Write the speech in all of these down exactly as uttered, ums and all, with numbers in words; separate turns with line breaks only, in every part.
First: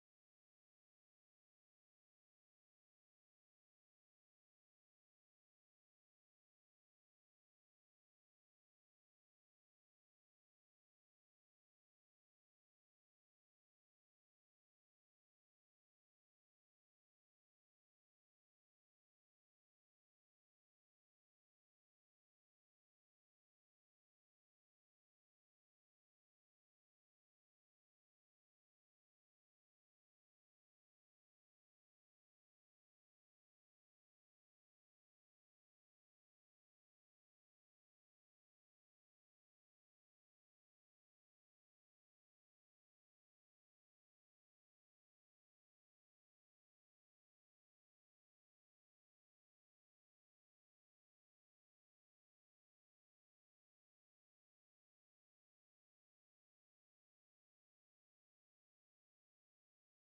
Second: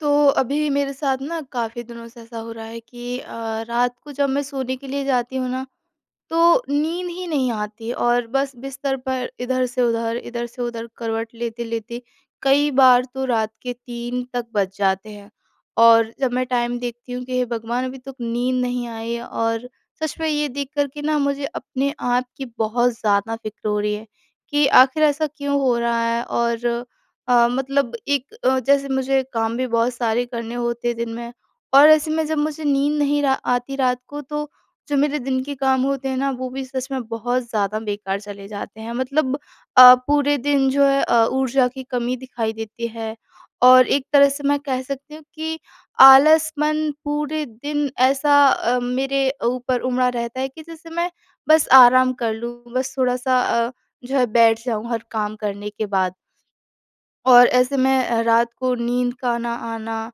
तो अभी मेरे साथ ना काफ़ी दिनों से ऐसा हो रहा है कि अ, रात को जब मैं सोने के लिए जाती हूँ ना तो नींद ही नहीं आती और बस बिस्तर पर इधर से उधर, इधर से उधर करवट लेते-लेते कई बार तो रात के तीन तक बज जाते हैं। और जब मैं टाइम देखती हूँ कि हे भगवान अभी तक नींद नहीं आई है और सच में ये देख कर के ना मुझे अपने आप की बहुत ज़्यादा फ़िक्र हो रही है कि आख़िर ऐसा क्यों हो रहा है और अ, मतलब एक अ, जैसे मुझे काम भी बहुत सारे करने होते हैं दिन में। और ऐसे में जब मुझे नींद नहीं रा आती रात को तो जो मेरे दिन के काम होते हैं ना, वो भी सच में बहुत ज़्यादा बेकार चले जाते हैं। मतलब अ, पूरे दिन जो है अ, ऊर्जा की कमी दिखाई देती है और एक तरह से मैं कह सकती हूँ कि आलस मन पूरे दिन ऐसा अ, मेरे ऊपर उमड़ा रहता है कि जैसे मैं बस आराम कर लूँ बस थोड़ा-सा अ, जो है बैठ जाऊँ हर काम करने के बाद। और ऐसे मैं अ, रात को नींद का ना आना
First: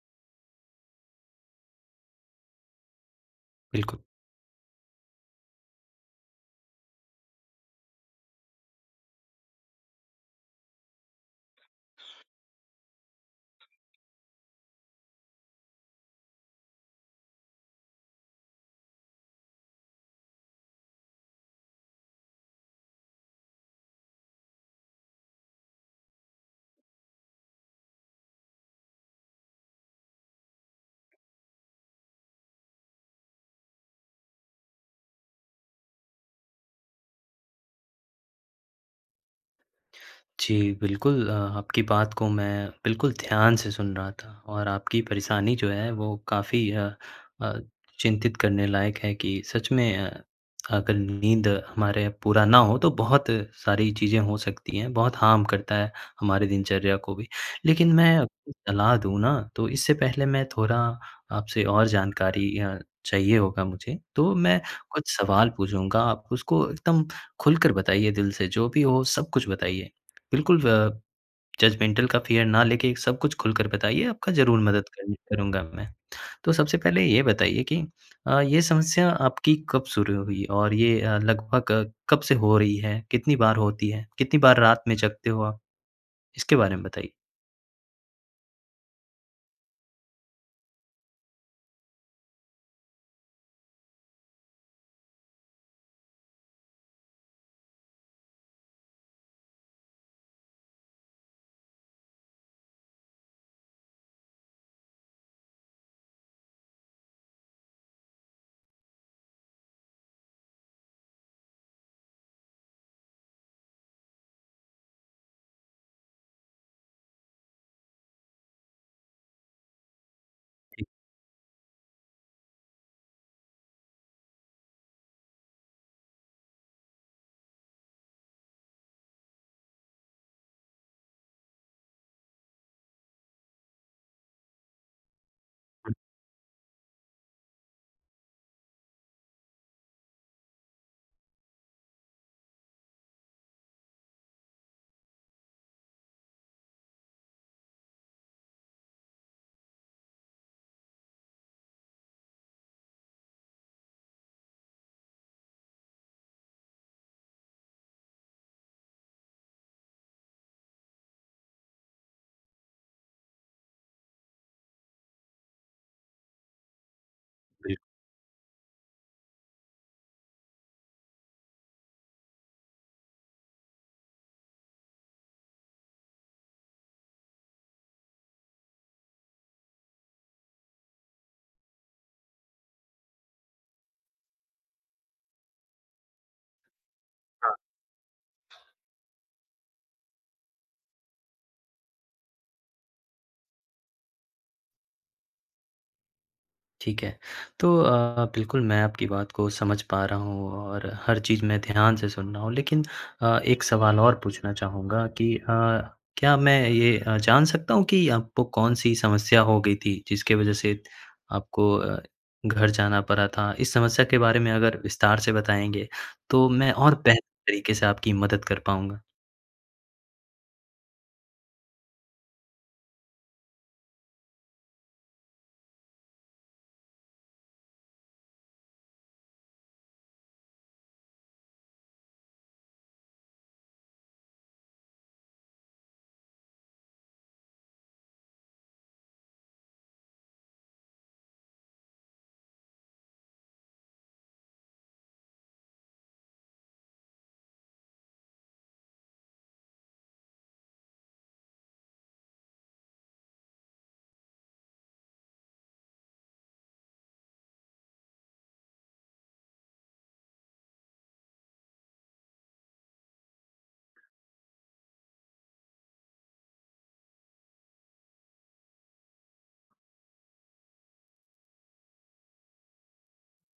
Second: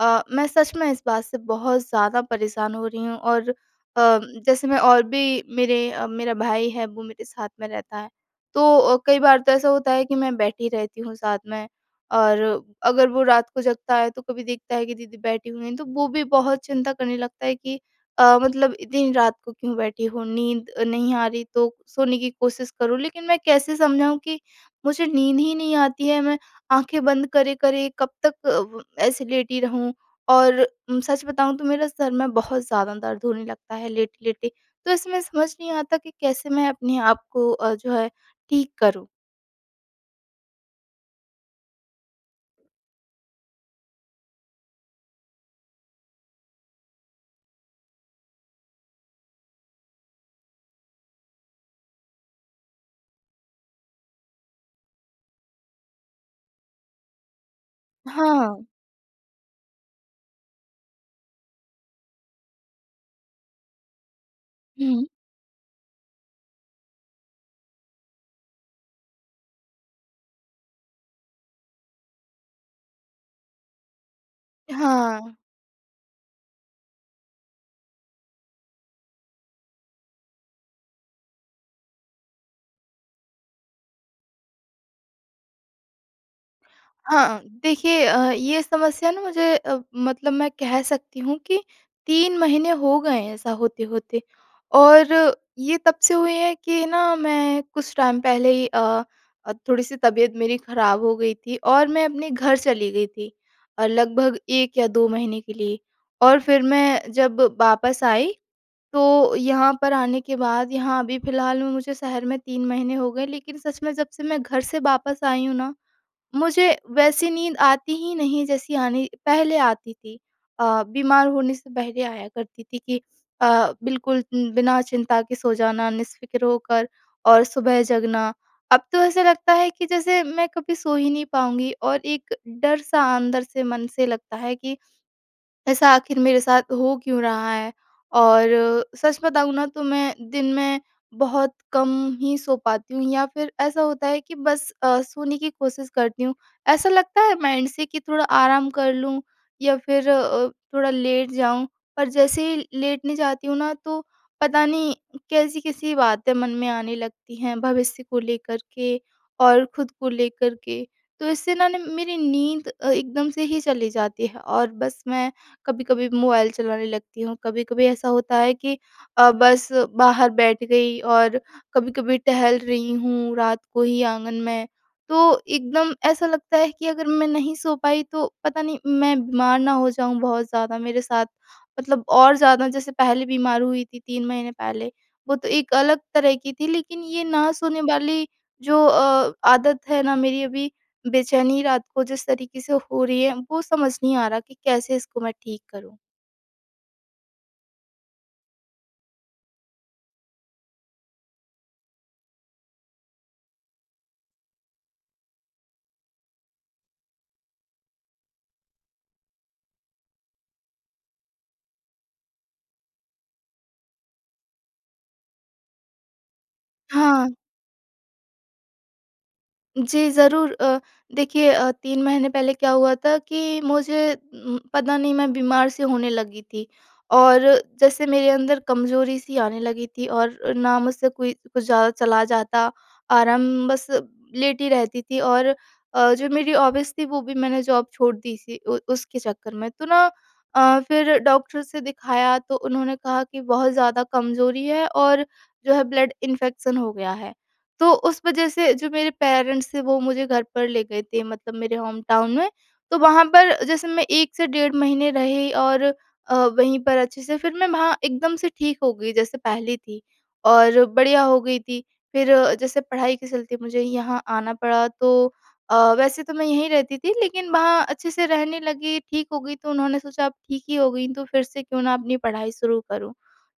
अ, मैं सच में इस बात से बहुत ज़्यादा परेशान हो रही हूँ। और अ,
बिल्कुल।
जैसे मैं और भी मेरे अ, मेरा भाई है वो मेरे साथ में रहता है तो अ, कई बार तो ऐसा होता है कि मैं बैठी रहती हूँ साथ में और अगर वो रात को जगता है तो कभी देखता है कि दीदी बैठी हुई तो वो भी बहुत चिंता करने लगता है कि अ, मतलब इतनी रात को क्यों बैठी हूँ नींद अ, नहीं आ रही तो सोने की कोशिश करूँ। लेकिन मैं कैसे समझाऊँ कि मुझे नींद ही नहीं आती है। मैं आँखें बंद करे-करे कब तक व ऐसे लेटी रहूँ और उम, सच बताऊँ तो मेरे सिर में बहुत ज़्यादा दर्द होने लगता है लेटे-लेटे। तो इसमें समझ नहीं आता कि कैसे मैं अपने आप को अ, जो है ठीक करूँ।
जी, बिल्कुल अ, आपकी बात को मैं बिल्कुल ध्यान से सुन रहा था और आपकी परेशानी जो है, वो काफ़ी अ अ, चिंतित करने लायक है कि सच में अ, अगर नींद हमारे पूरा ना हो, तो बहुत सारी चीज़ें हो सकती हैं, बहुत हार्म करता है, हमारे दिनचर्या को भी। लेकिन मैं आपको
हाँ।
सलाह दूँ ना, तो इससे पहले मैं थोड़ा आपसे और जानकारी अ, चाहिए होगा मुझे, तो मैं
हुँ।
कुछ सवाल पूछूँगा, आप उसको एकदम खुलकर बताइए दिल से, जो भी हो, सब कुछ बताइए। बिल्कुल व जजमेंटल का फ़ियर ना लेके, सब कुछ खुलकर बताइए, आपका ज़रूर मदद करूँ
हाँ।
करूँगा मैं। तो सबसे पहले ये बताइए कि अ, ये समस्या आपकी कब शुरू हुई और ये अ, लगभग कब से हो रही है? कितनी बार होती है? कितनी बार रात में जागते हो आप? इसके बारे में बताइए।
हाँ, देखिए अ, ये समस्या ना मुझे अ, मतलब मैं कह सकती हूँ कि तीन महीने हो गए हैं, ऐसा होते-होते और ये तब से हुई है कि ना, मैं कुछ टाइम पहले ही अ अ, थोड़ी-सी तबीयत मेरी खराब हो गई थी और मैं अपने घर चली गई थी और लगभग एक या दो महीने के लिए और फिर मैं जब वापस आई, तो यहाँ पर आने के बाद, यहाँ अभी फिलहाल में मुझे शहर में तीन महीने हो गए। लेकिन सच में जब से मैं घर से वापस आई हूँ ना, मुझे वैसी नींद आती ही नहीं, जैसी आनी पहले आती थी अ,
जी।
बीमार होने से पहले आया करती थी कि अ, बिल्कुल उम, बिना चिंता के सो जाना, निश्फ़िक्र होकर और सुबह जगना। अब तो ऐसा लगता है कि जैसे मैं कभी सो ही नहीं पाऊँगी और एक डर-सा अंदर से मन से लगता है कि, "ऐसा
हुँ।
आखिर मेरे साथ हो क्यों रहा है?" और सच बताऊँ ना, तो मैं दिन में बहुत कम ही सो पाती हूँ या फिर ऐसा होता है कि बस अ, सोने की कोशिश करती हूँ। ऐसा लगता है माइंड से कि थोड़ा आराम कर लूँ या फिर अ, थोड़ा लेट जाऊँ, पर जैसे ही लेटने जाती हूँ ना, तो पता नहीं, कैसी-कैसी बातें मन में आने लगती हैं, भविष्य को लेकर के और खुद को लेकर के। तो इससे ना, ने मेरी नींद अ, एकदम से ही चली जाती है और बस मैं कभी-कभी मोबाइल चलाने लगती हूँ,
बिल
कभी-कभी ऐसा होता है कि अ, बस बाहर बैठ गई और कभी-कभी टहल रही हूँ, रात को ही आँगन में। तो एकदम ऐसा लगता है कि अगर मैं नहीं सो पाई, तो पता नहीं, मैं बीमार ना हो जाऊँ बहुत ज़्यादा, मेरे साथ मतलब और ज़्यादा, जैसे पहले बीमार हुई थी, तीन महीने पहले, वो तो एक अलग तरह की थी, लेकिन ये ना
हाँ।
सोने वाली जो अ, आदत है ना मेरी अभी, बेचैनी रात को जिस तरीके से हो रही है, वो समझ नहीं आ रहा कि कैसे इसको मैं ठीक करूँ।
ठीक है। तो अ, बिल्कुल मैं आपकी बात को समझ पा रहा हूँ और हर चीज़ मैं ध्यान से सुन रहा हूँ लेकिन अ, एक सवाल और पूछना चाहूँगा कि अ, क्या मैं ये अ, जान सकता हूँ कि आपको कौन-सी समस्या हो गई थी जिसके वजह से आपको अ, घर जाना पड़ा था? इस समस्या के बारे में अगर विस्तार से बताएँगे तो मैं और बेहतर
हाँ।
तरीके से आपकी मदद कर पाऊँगा।
जी ज़रूर अ, देखिए अ, तीन महीने पहले क्या हुआ था कि मुझे उम, पता नहीं मैं बीमार-सी होने लगी थी। और जैसे मेरे अंदर कमज़ोरी-सी आने लगी थी और ना मुझसे कोई कुछ ज़्यादा चला जाता आराम बस लेटी ही रहती थी और अ, जो मेरी हॉबीज़ थी वो भी मैंने जॉब छोड़ दी थी उ उसके चक्कर में। तो ना अ, फ़िर डॉक्टर से दिखाया तो उन्होंने कहा कि बहुत ज़्यादा कमजोरी है और जो है ब्लड इन्फेक्शन हो गया है। तो उस वजह से जो मेरे पेरेंट्स थे वो मुझे घर पर ले गए थे मतलब मेरे होम टाउन में। तो वहाँ पर जैसे मैं एक से डेढ़ महीने रही और अ, वहीं पर अच्छे से फ़िर मैं वहाँ एकदम से ठीक हो गई जैसे पहली थी। और बढ़िया हो गई थी फ़िर जैसे पढ़ाई के चलते मुझे यहाँ आना पड़ा तो अ, वैसे तो मैं यहीं रहती थी लेकिन वहाँ अच्छे से रहने लगी ठीक हो गई तो उन्होंने सोचा अब ठीक ही हो गई तो फ़िर से क्यों ना अपनी पढ़ाई शुरू करूँ।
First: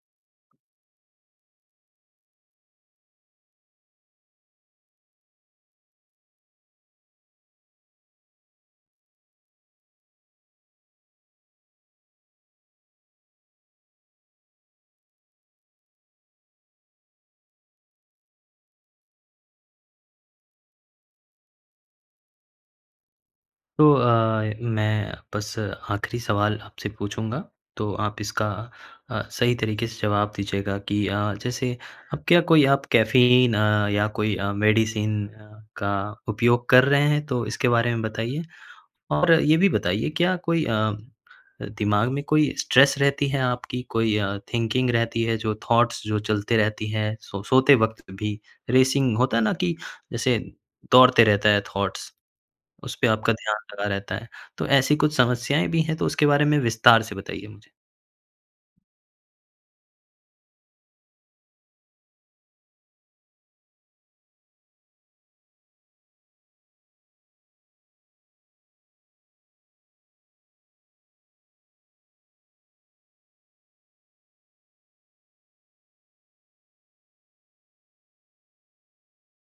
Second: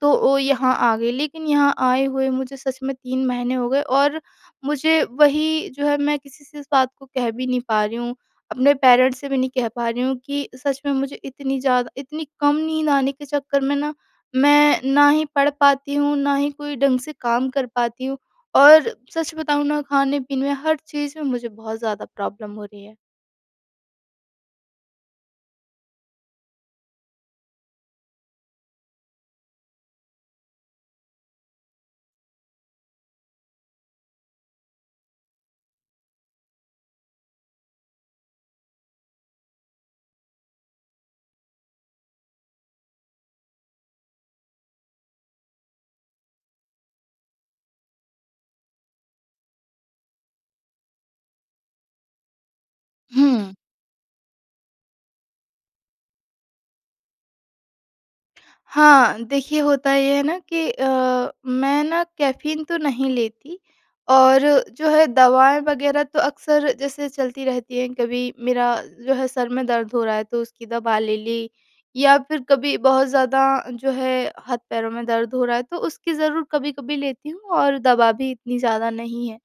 तो ओ, यहाँ आ गई लेकिन यहाँ आए हुए मुझे सच में तीन महीने हो गए और मुझे वही जो है मैं किसी से इस बात को कह भी नहीं पा रही हूँ। अपने पेरेंट्स से भी नहीं कह पा रही हूँ कि सच में मुझे इतनी ज़्यादा इतनी कम नींद आने के चक्कर में ना मैं ना ही पढ़ पाती हूँ ना ही कोई ढंग से काम कर पाती हूँ और सच बताऊँ, ना खाने-पीने में हर चीज में मुझे बहुत ज़्यादा प्रॉब्लम हो रही है।
तो अ, मैं बस आख़िरी सवाल आपसे पूछूँगा, तो आप इसका अ, सही तरीके से जवाब दीजिएगा कि अ, जैसे अब क्या कोई आप कैफ़ीन अ, या कोई अ, मेडिसिन अ, का उपयोग कर रहे हैं, तो इसके बारे में बताइए। और ये भी बताइए क्या कोई अ, दिमाग में कोई स्ट्रेस रहती है आपकी, कोई अ, थिंकिंग रहती है जो थॉट्स जो चलते रहती है, सो सोते वक़्त भी रेसिंग होता है ना कि जैसे दौड़ते रहता है थॉट्स, उसपे आपका
हुँ।
ध्यान लगा रहता है? तो ऐसी कुछ समस्याएँ भी हैं तो उसके बारे में विस्तार से बताइए मुझे?
हाँ, देखिए होता ये है ना कि अ, मैं ना कैफ़ीन तो नहीं लेती और जो है दवाएँ वग़ैरह तो अक्सर जैसे चलती रहती हैं। कभी मेरा जो है सर में दर्द हो रहा है तो उसकी दवा ले ली या फिर कभी बहुत ज़्यादा जो है हाथ-पैरों में दर्द हो रहा है तो उसकी ज़रूर कभी-कभी लेती हूँ और दवा भी इतनी ज़्यादा नहीं है।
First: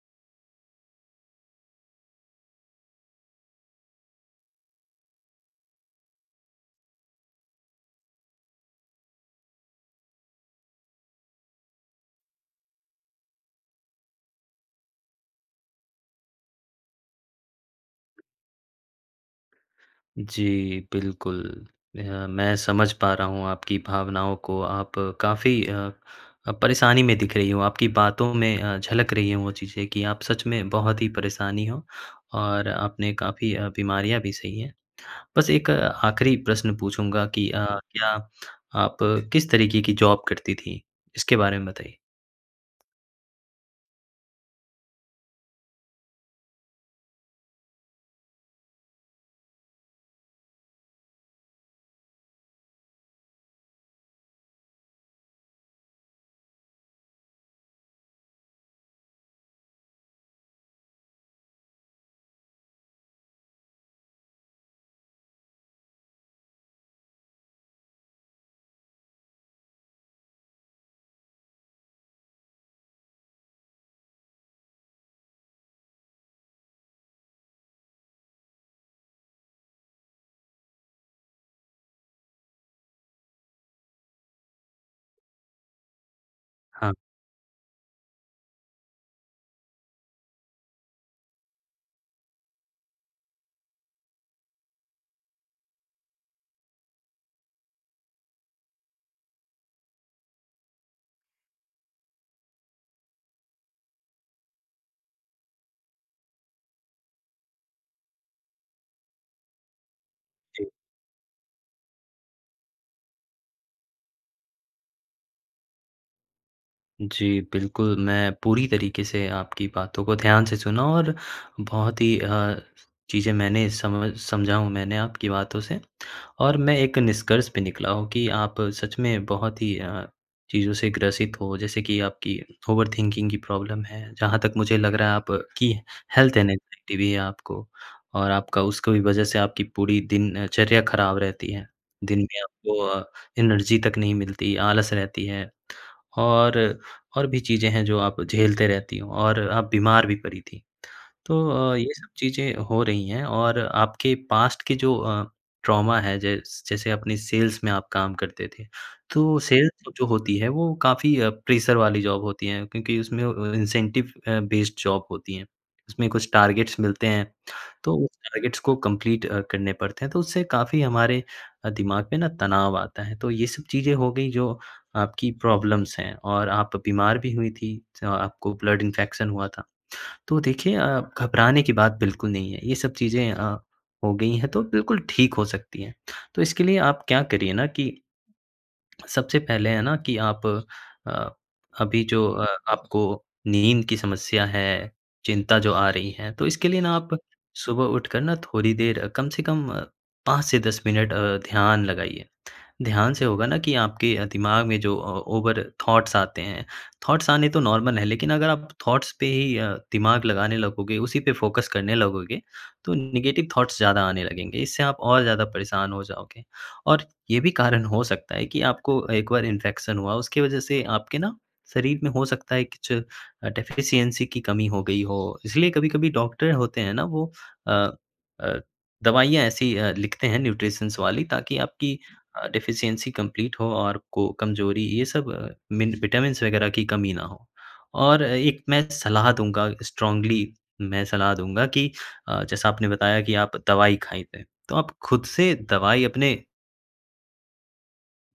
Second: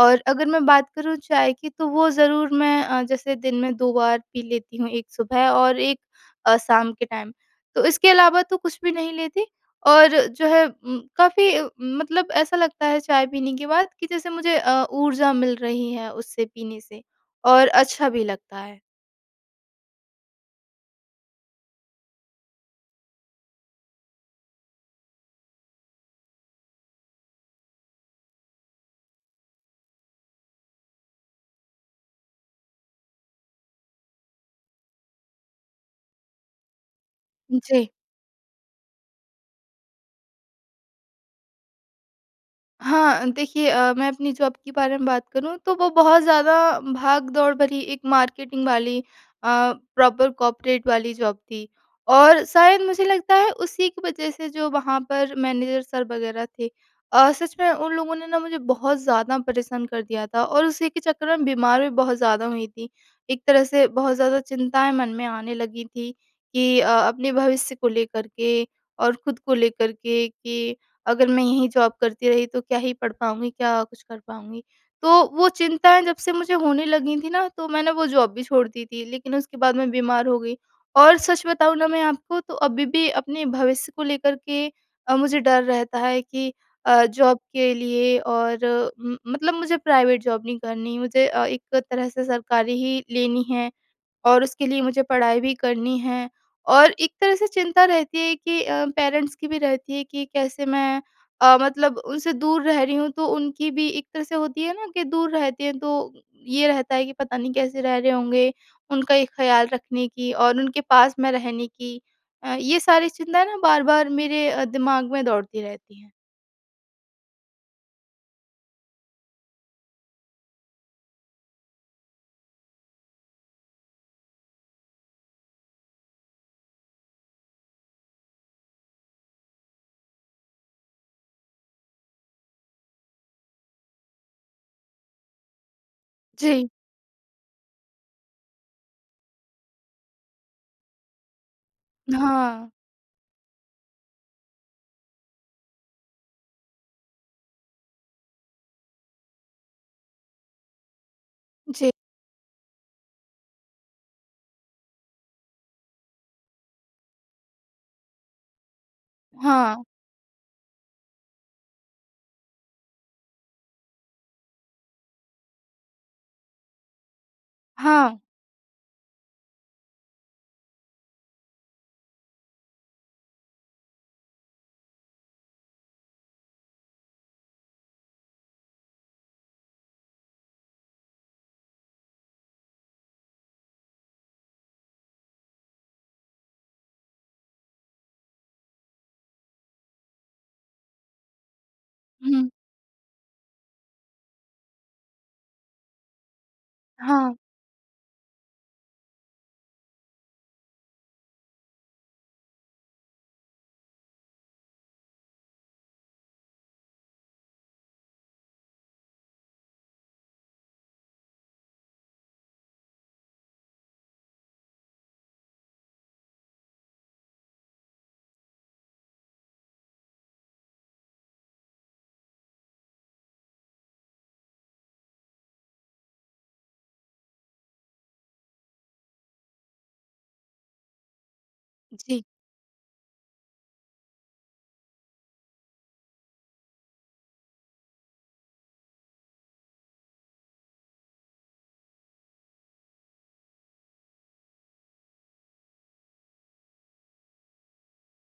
और अगर मैं बात करूँ चाय की तो वो ज़रूर मैं अ, जैसे दिन में दो बार पी लेती हूँ एक सुबह और एक अ, शाम के टाइम। तो इसके अलावा तो कुछ भी नहीं लेती और जो है म काफ़ी मतलब ऐसा लगता है चाय पीने के बाद कि जैसे मुझे अ, ऊर्जा मिल रही है उससे पीने से और अच्छा भी लगता है।
जी, बिल्कुल। अ, मैं समझ पा रहा हूँ आपकी भावनाओं को। आप काफ़ी अ अ, परेशानी में दिख रही हो। आपकी बातों में अ, झलक रही है वो चीज़ें कि आप सच में बहुत ही परेशानी हो और आपने काफ़ी अ, बीमारियाँ भी सही हैं। बस एक आख़िरी प्रश्न पूछूँगा कि अ,
जी।
क्या आप किस तरीके की जॉब करती थी? इसके बारे में बताइए।
हाँ, देखिए अ, मैं अपनी जॉब के बारे में बात करूँ तो वो बहुत ज़्यादा भाग-दौड़ भरी एक मार्केटिंग वाली अ, प्रॉपर कॉपरेट वाली जॉब थी। और शायद मुझे लगता है उसी की वजह से जो वहाँ पर मैनेजर सर वग़ैरह थे अ, सच में उन लोगों ने ना मुझे बहुत ज़्यादा परेशान कर दिया था और उसी के चक्कर में बीमार भी बहुत ज़्यादा हुई थी। एक तरह से बहुत ज़्यादा चिंताएँ मन में आने लगी थी कि अ, अपने भविष्य को लेकर के और खुद को लेकर के कि अगर मैं यही जॉब करती रही तो क्या ही पढ़ पाऊँगी, क्या कुछ कर पाऊँगी। तो वो चिंताएँ जब से मुझे होने लगी थी ना, तो मैंने वो जॉब भी छोड़ दी थी लेकिन उसके बाद मैं बीमार हो गई और सच बताऊँ ना मैं आपको, तो अभी भी अपने भविष्य को लेकर के अ, मुझे डर रहता है कि
हाँ।
अ, जॉब के लिए और उम, मतलब मुझे प्राइवेट जॉब नहीं करनी, मुझे अ, एक तरह से सरकारी ही लेनी है और उसके लिए मुझे पढ़ाई भी करनी है। और एक तरह से चिंता रहती है कि अ, पेरेंट्स की भी रहती है कि कैसे मैं अ, मतलब उनसे दूर रह रही हूँ तो उनकी भी एक तरह से होती है ना कि दूर रहते हैं तो ये रहते हैं कि पता नहीं कैसे रह रहे होंगे। उनका ये ख़्याल रखने की और
जी।
उनके पास में रहने की अ, ये सारी चिंताएँ ना बार-बार मेरे अ, दिमाग में दौड़ती रहती हैं।
जी, बिल्कुल। मैं पूरी तरीके से आपकी बातों को ध्यान से सुना और बहुत ही अ, चीज़ें मैंने समझ समझा हूँ मैंने आपकी बातों से। और मैं एक निष्कर्ष पे निकला हूँ कि आप सच में बहुत ही अ, चीज़ों से ग्रसित हो। जैसे कि आपकी ओवरथिंकिंग की प्रॉब्लम हैं। जहाँ तक मुझे लग रहा है आप की हेल्थ
जी।
एंग्जायटी भी है आपको। और आपका उसका भी वजह से आपकी पूरी दिनचर्या खराब रहती है। दिन में
हाँ।
आपको अ, एनर्जी तक नहीं मिलती, आलस रहती है। और, और भी चीज़ें हैं जो आप झेलते रहती हो और आप बीमार भी पड़ी थी। तो अ,
जी।
ये सब चीज़ें हो रही हैं। और आपके पास्ट के जो अ, ट्रॉमा है जैस जैसे अपने सेल्स में आप काम करते थे। तो
हाँ।
सेल्स जो होती है वो काफ़ी प्रेशर वाली जॉब होती है, क्योंकि उसमें व अ, इंसेंटिव अ, बेस्ड जॉब होती है। उसमें कुछ टारगेट्स मिलते हैं। तो उस
हाँ।
टारगेट्स को कंप्लीट अ, करने पड़ते हैं तो उससे काफ़ी हमारे अ, दिमाग पे ना तनाव आता है। तो ये सब चीज़ें हो गई जो आपकी प्रॉब्लम्स हैं और आप बीमार भी हुई थी। स्मा आपको ब्लड इंफेक्शन हुआ था। तो देखिए अ, घबराने की बात बिल्कुल नहीं है, ये सब चीज़ें अ, हो गई है तो बिल्कुल ठीक हो सकती है। तो इसके लिए आप क्या करिए ना कि सबसे पहले है ना कि आप अ, अभी जो अ,
हुँ।
आपको नींद की समस्या है, चिंता जो आ रही है, तो इसके लिए ना आप
हाँ।
सुबह उठकर ना थोड़ी देर कम से कम पाँच से दस मिनट अ, ध्यान लगाइए। ध्यान से होगा ना कि आपके दिमाग में जो अ, ओवर थॉट्स आते हैं। थॉट्स आने तो नॉर्मल है। लेकिन अगर आप थॉट्स पे ही अ, दिमाग लगाने लगोगे, उसी पे फोकस करने लगोगे तो नेगेटिव थॉट्स ज़्यादा आने लगेंगे। इससे आप और ज़्यादा परेशान हो जाओगे। और ये भी कारण हो सकता है कि आपको एक बार इंफेक्शन हुआ उसकी वजह से आपके ना शरीर में हो सकता है कि ज अ, डेफिशिएंसी की कमी हो गई हो। इसलिए कभी-कभी डॉक्टर होते है ना वो अ अ, दवाइयाँ ऐसी अ, लिखते हैं न्यूट्रिशंस वाली ताकि आपकी
जी।
अ, डेफिशिएंसी कंप्लीट हो और को कमजोरी ये सब अ, मिन विटामिन्स वग़ैरह की कमी ना हो। और एक मैं सलाह दूँगा स्ट्रांगली, मैं सलाह दूँगा कि अ, जैसा आपने बताया कि आप दवाई खाइ तै तो आप खुद से दवाई अपने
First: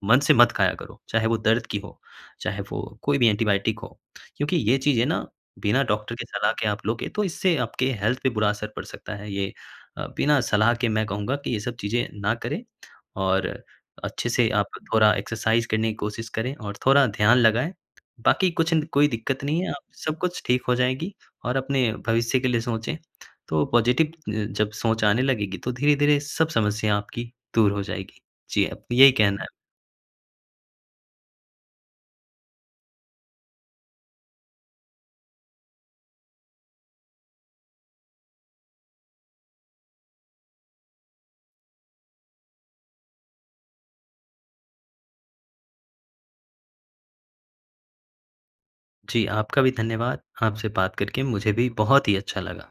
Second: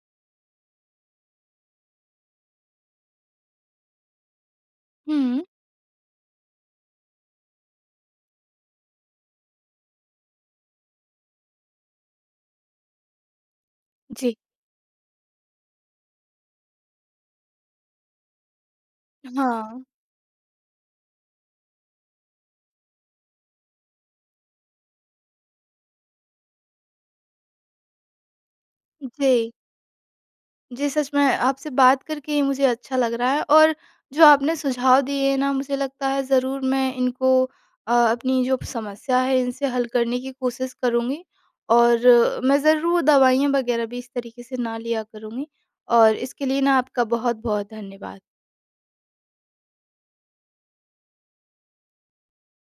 मन से मत खाया करो। चाहे वो दर्द की हो, चाहे वो कोई भी एंटीबायोटिक हो। क्योंकि ये चीज़ें ना
हुँ।
बिना डॉक्टर के सलाह के आप लोगे तो इससे आपके हेल्थ पे बुरा असर पड़ सकता है। ये अ, बिना सलाह के मैं कहूँगा कि ये सब चीज़ें ना करें। और अच्छे
जी।
से आप थोड़ा एक्सरसाइज़ करने की कोशिश करें और थोड़ा ध्यान लगाएँ। बाकी कुछ अंद कोई दिक्कत नहीं है। आप
हाँ।
सब कुछ ठीक हो जाएगी और अपने भविष्य के लिए सोचे। तो पॉजिटिव जब सोच आने लगेगी तो धीरे-धीरे सब समस्या आपकी दूर हो जाएगी। जी, आप कि यही कहना है।
जी। जी, सच में आपसे बात करके ही मुझे अच्छा लग रहा है। और जो आपने सुझाव दिए ना मुझे लगता है ज़रूर मैं इनको अ, अपनी जो समस्या है इनसे हल करने की कोशिश करूँगी। और मैं ज़रूर दवाइयाँ वग़ैरह भी इस तरीक़े से ना लिया करूँगी और इसके लिए ना आपका बहुत-बहुत धन्यवाद।
जी, आपका भी धन्यवाद। आपसे बात करके मुझे भी बहुत ही अच्छा लगा।